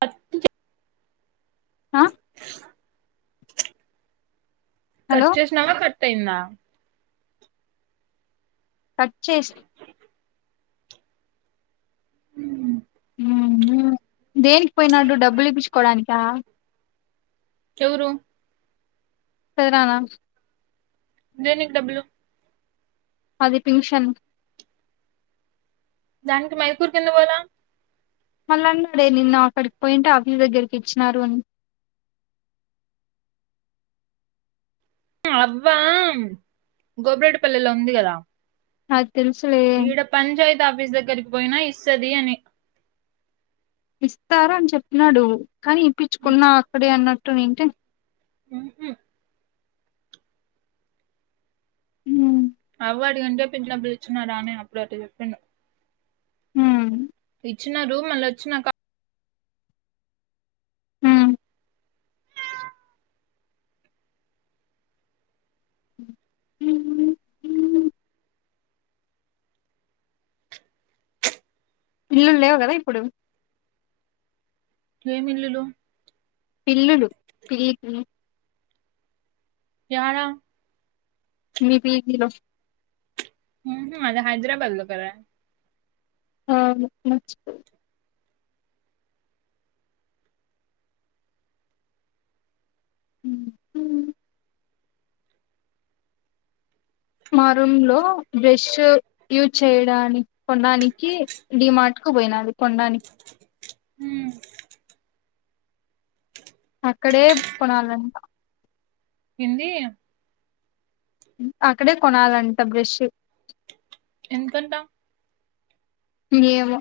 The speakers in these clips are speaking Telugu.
పట్ ఆ కట్ హలో చేసినావా కట్ అయిందా కట్ చేసి ఉ ఊ దేనికి పోయినాడు డబ్బులు ఇప్పిచ్చుకోవడానికా ఎవురు పోయి రనా దేనికి డబ్బులు అది పింఛన్ దానికి మైకూర్కి ఎందుకు పోవల మళ్ళ అనాడే నిన్న అక్కడికి పోయింటే ఆఫీస్ దగ్గరికి ఇచ్చినారు అని అవ్వా గోబ్రేడ్పల్లెలో ఉంది కదా నాకు తెలుసులే ఈడ పంచాయత్ ఆఫీస్ దగ్గరికి పోయినా ఇస్తది అని ఇస్తారు అని చెప్పినాడు కానీ ఇప్పించుకున్నావు అక్కడే అన్నట్టు ఏంటే ఉహు ఉమ్మ్, అవ అడికంటే పింఛన్ డబ్బులు ఇచ్చిన రా అనే అప్పుడు అట్టా చెప్పిండు. హ ఇచ్చినారు మళ్ళ వచ్చినాక ఉమ్మ్, ఉ ఇల్లులు లేవు కదా ఇప్పుడు ఏమి ఇల్లులు పిల్లులు పి పి యాడ మీ పీకి లో ఉహూ మాది హైదరాబాద్ లో కదా ఆ అచ్చ ఉ హు మా రూమ్ లో బ్రష్ యూజ్ చేయడానికి కొనడానికి డిమార్ట్ పోయినాడు కొనడానికి ఉమ్ అక్కడే కొనాలంట ఏంది అక్కడే కొనాలంట బ్రష్ ఎందుకంటా ఏమో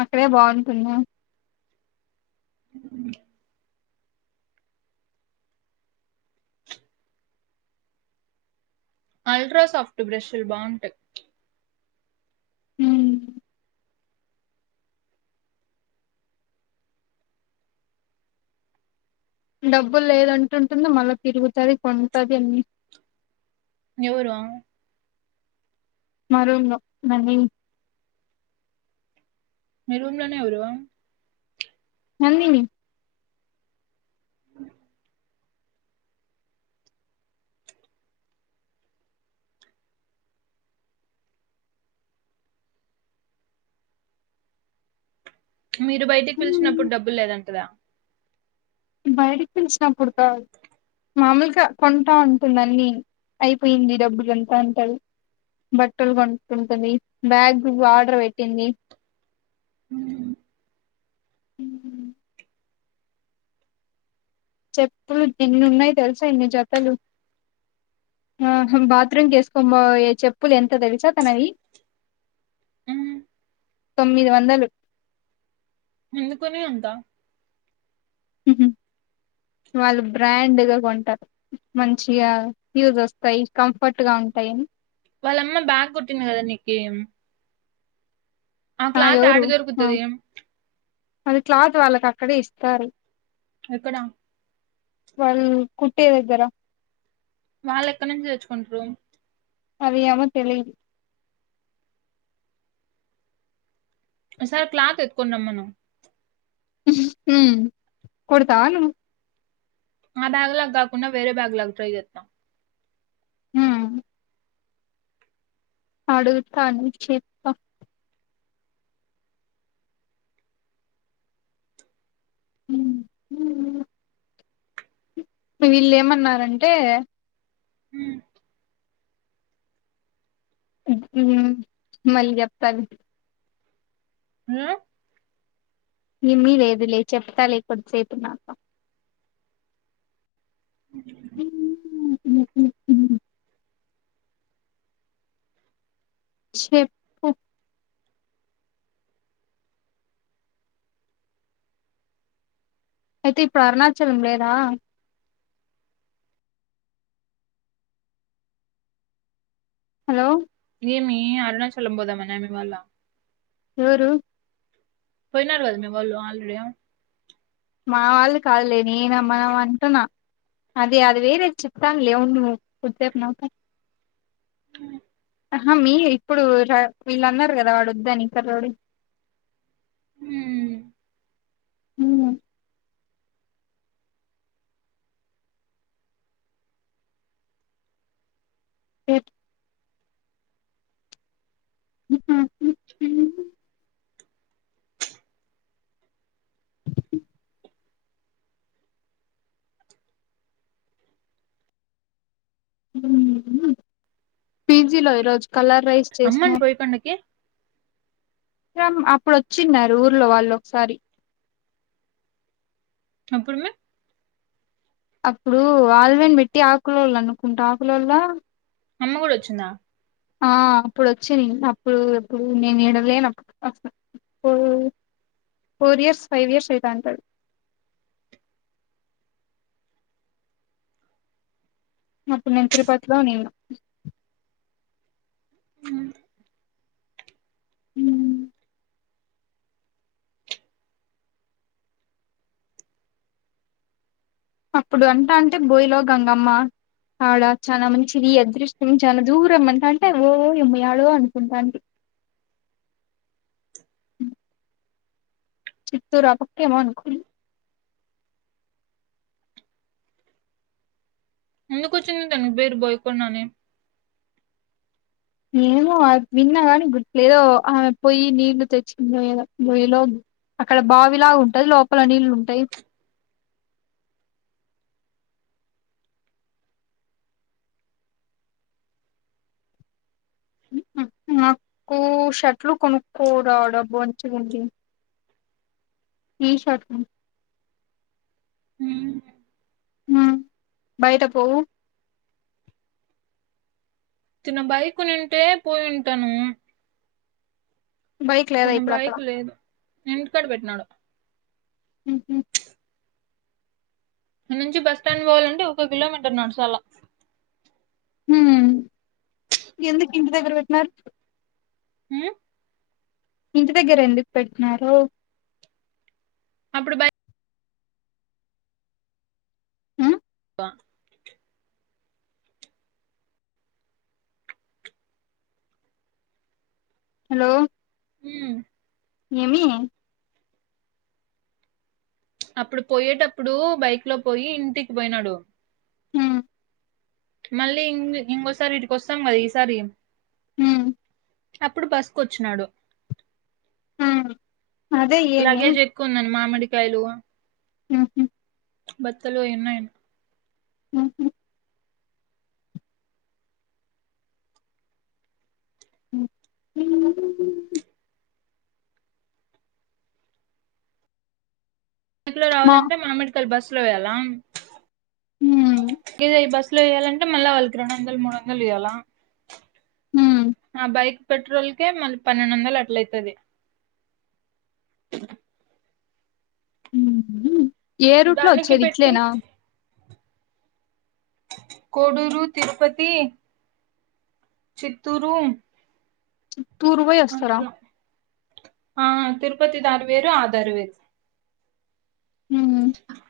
అక్కడే బాగుంటుంది అల్ట్రాసాఫట్ బ్రెషల్ బాగుంటాయ్ ఉమ్ డబ్బులు లేదంటుంటాది మళ్ళా తిరుగుతది కొంటంది అన్ని ఎవరు ఆమ మా రూమ్ లో మీ రూమ్ లోనే ఉరావా నందిని అ మీరు బయటికి ఉమ్, పిలిచినప్పుడు డబ్బులు లేదంటదా బయటికి పిలిసినప్పుడు కాదు. మామూలుగా కొంటా ఉంటుంది అన్ని అయిపోయింది డబ్బులు అంట అంటది బట్టలు కొంటుంటది బ్యాగ్ ఆర్డర్ పెట్టింది. అ హూ చెప్పులు ఎన్ని ఉన్నాయి తెలుసా ఇన్ని జతలు ఆ బాత్రూమ్ కి ఏసుకొనిపోయే చెప్పులు ఎంత తెలుసా తనవి తొమ్మిది వందలు ఎందుకున్నాయి అంతా వాళ్ళు బ్రాండ్ గా కొంటారు మంచిగా యూజ్ వస్తాయి కంఫర్ట్ గా ఉంటయి అని వాళ్ళ అమ్మా బా కుట్టింది కదా నీకి ఆ క్లాత్ ఆడ ఎవరు ఆ దొరుకుతది అది క్లాత్ వాళ్ళకి అక్కడే ఇస్తారు ఎక్కడ వాళ్ కుట్టే దగ్గర వాళ్ళు ఎక్కడి నుంచి తెచ్చుకుంటరు అవి ఏమో తెలిదు ఓ సారి క్లాత్ ఎత్తుకొని రమ్మను హు హ్మ్ కొడతావా నువ్ మా బ్యాగ్ లాగా కాకుండా వేరే బ్యాగ్ లాగా ట్రై చేస్తా హ్మ్ అడుగుతాను చెప్తా హు హ్మ్ వీళ్ళు ఏమన్నారంటే హు హు మళ్ళీ చెప్తాన్ హు ఈ ఇమ్మీ లేదు లే చెప్తా లే కొద్ది సేపు ఉన్నాక చెేప్పు అయితే ఇప్పుడు అరుణాచలం లేదా హలో ఏమి అరుణాచలం పోదా మనా ఆ అమ్మి మళ్ళా ఎవరూ పోయినారు కదా మీ వాళ్ళు ఆల్రెడీ మా వాళ్ళు కాదులే నేనమ్మన మనం అంటున్నా అదే అది వేరే చెప్తానులే అవును కొద్ది సేపు నవ్వుకొని అ ఆ హా మీ ఇప్పుడు వీళ్ళున్నారు కదా వాడు వద్దని కర్రోడు హుమ్ హు ఎట్ పీజీలో ఈరోజు కలర్ రైస్ అమ్మని చేసినార్ బోయకొండకి రమ్ అప్పుడు వచ్చిన్నారు ఊర్లో వాళ్ళు ఒకసారి ఎప్పుడుమే అప్పుడు ఆల్వన్ పెట్టి ఆకులళ అనుకుంటా ఆకులోల అమ్మ కూడ వచ్చిందా ఆ అప్పుడు వచ్చింది అప్పుడు ఇప్పుడు నేను ఇడలేనప్పుడు ఫర్ ఇయర్స్ ఫైవ్ ఇయర్స్ అయితాడు అప్పుడు నేను తిరుపతి లో నిను ఉమ్. మ్మ్ అప్పుడు అంటా అంటే బోయలో గంగమ్మ ఆడ చాలా మంచిది అదృష్టం చాలా దూరం అంట అంటే ఓ ఇమ్మయాడ అనుకుంటా అండి ఆ చిత్తరు అపక్ ఏ మనుకుని ఎందుకు వచ్చింది తను పేరు భయపడిన నేను నేమో విన్నా కాని గుట్ లేదో ఆమె పోయి నీళ్లు తెచ్చియ్య నొయ్యిలో అక్కడ బావిలాగా ఉంటది లోపల నీళ్ళు ఉంటాయి నాకు షర్ట్లు కొనుక్కోడాడబా మంచిగా ఉంటుంది టీషీర్ట్ ఉమ్ ఆ బయట పోవు తన్న బైక్ నింటే పోయింటాను బైక్ లేదా కానీ ఇప్పుడు అక్కడ బైకు లేదు నేను ఇంటికాడ పెట్టినానూ ఉహు ఇక్కడ నుంచి బస్ స్టాండ్ పోవాలంటే ఒక కిలోమీటర్ నడచాలా చాలా ఉమ్ ఎందుకు ఇంటి దగ్గర పెట్టినారు ఉ ఇంటి దగ్గర ఎందుకు పెట్టినరు అప్పుడు బయ హ్మ్ బ హలో మ్మ్ ఏమి అప్పుడు పోయేటప్పుడు బైక్ లో పోయి ఇంటికి పోయినాడు హ్మ్ మళ్ళీ ఇం ఇంకోసారి ఇడికిస్తాం కదా ఈసారి హ్మ్ అప్పుడు బసుకొచ్చినాడు హ లగేజ్ ఎక్కువ ఉందనీ మామిడికాయలు హుహు బత్తలు అయి ఉన్నాయి ఉహ్ హ్మ్. బక్ లో మా రావాలంటే మామిడికాల్ బస్ లో వెయ్యాలా హ్మ్ బస్ ఇట్లు ఇయ్యాలంట మళ్ల వాళ్ళకి రెండు వందలు మూడు వందలుయ్యాలం హ్మ్ ఆ బైక్ పెట్రోల్కే మళ్ళీ పన్నెండు వందలు అట్లైతది ఏ రూట్ లో దానికి వచ్చేది పెట్టి ఇట్లేనా కోడూరు తిరుపతి చిత్తూరు తూర్వై వస్తారా అట్లా ఆ తిరుపతి దారి వేరు ఆద దారి వేరు హ్మ్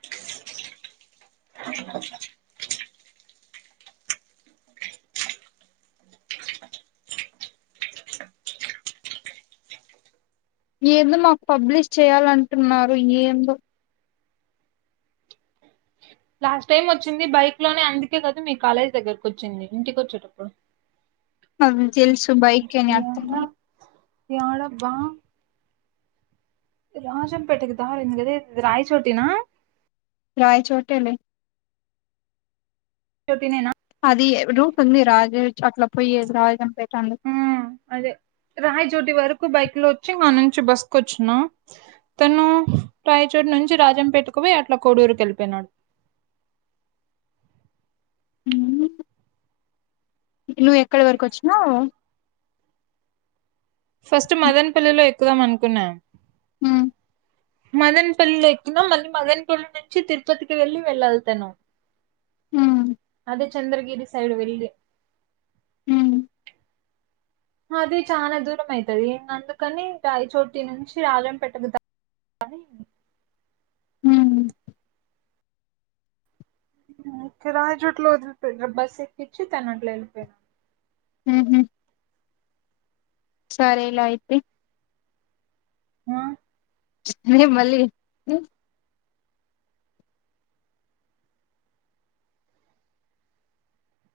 అ ఏదో మాక్ పబ్లిష్ చేయాలంటున్నారు ఏందో లాస్ట్ టైమ్ వచ్చింది బైక్ లోనే అందుకే కదు మీ కాలేజ్ దగ్గరకు వచ్చింది ఇంటికి వచ్చేటప్పుడు అవి తెలుసు బైక్ అని అర్థంమ ఎడబ్బా రాజంపేటకి దారెందే ఇది రయచోటేన రయచోటేలె శ్యోతినేనా అది రూట్ ఉంది రాజ అట్లా పోయే రాజాంపె ఆ అదే రాయచోటి వర్క్ బైక్ లో వచ్చి అడ్నుంచి బస్కు వచ్చినా తను రాయచోటు నుంచి రాజం పెట్టుకుపోయి అట్లా కోడూరుకి వెళపోయినాడు నువ్వు ఎక్కడ వరకు వచ్చినావు ఫస్ట్ మదన్ పల్లిలో ఎక్కుదాం అనుకున్నా హ్మ్ మదన్పల్లి ఎక్కిన మళ్ళీ మదన్పల్లి నుంచి తిరుపతికి వెళ్ళి వెళ్ళలితాను హ్మ్ అదే చంద్రగిరి సైడ్ వెళ్లి హమ్ అది చాల దూరం అయితది అందుకని ఐ చోటి నుంచి రాజంపేటకు ద పనీ హమ్ రాజోట్లో వదిలిపోయిన బస్సు ఎక్కించి తనంట్లో వెళ్ళిపోయాడు ఉహామ్ సరేలా అయితే ఆ హే మల్లి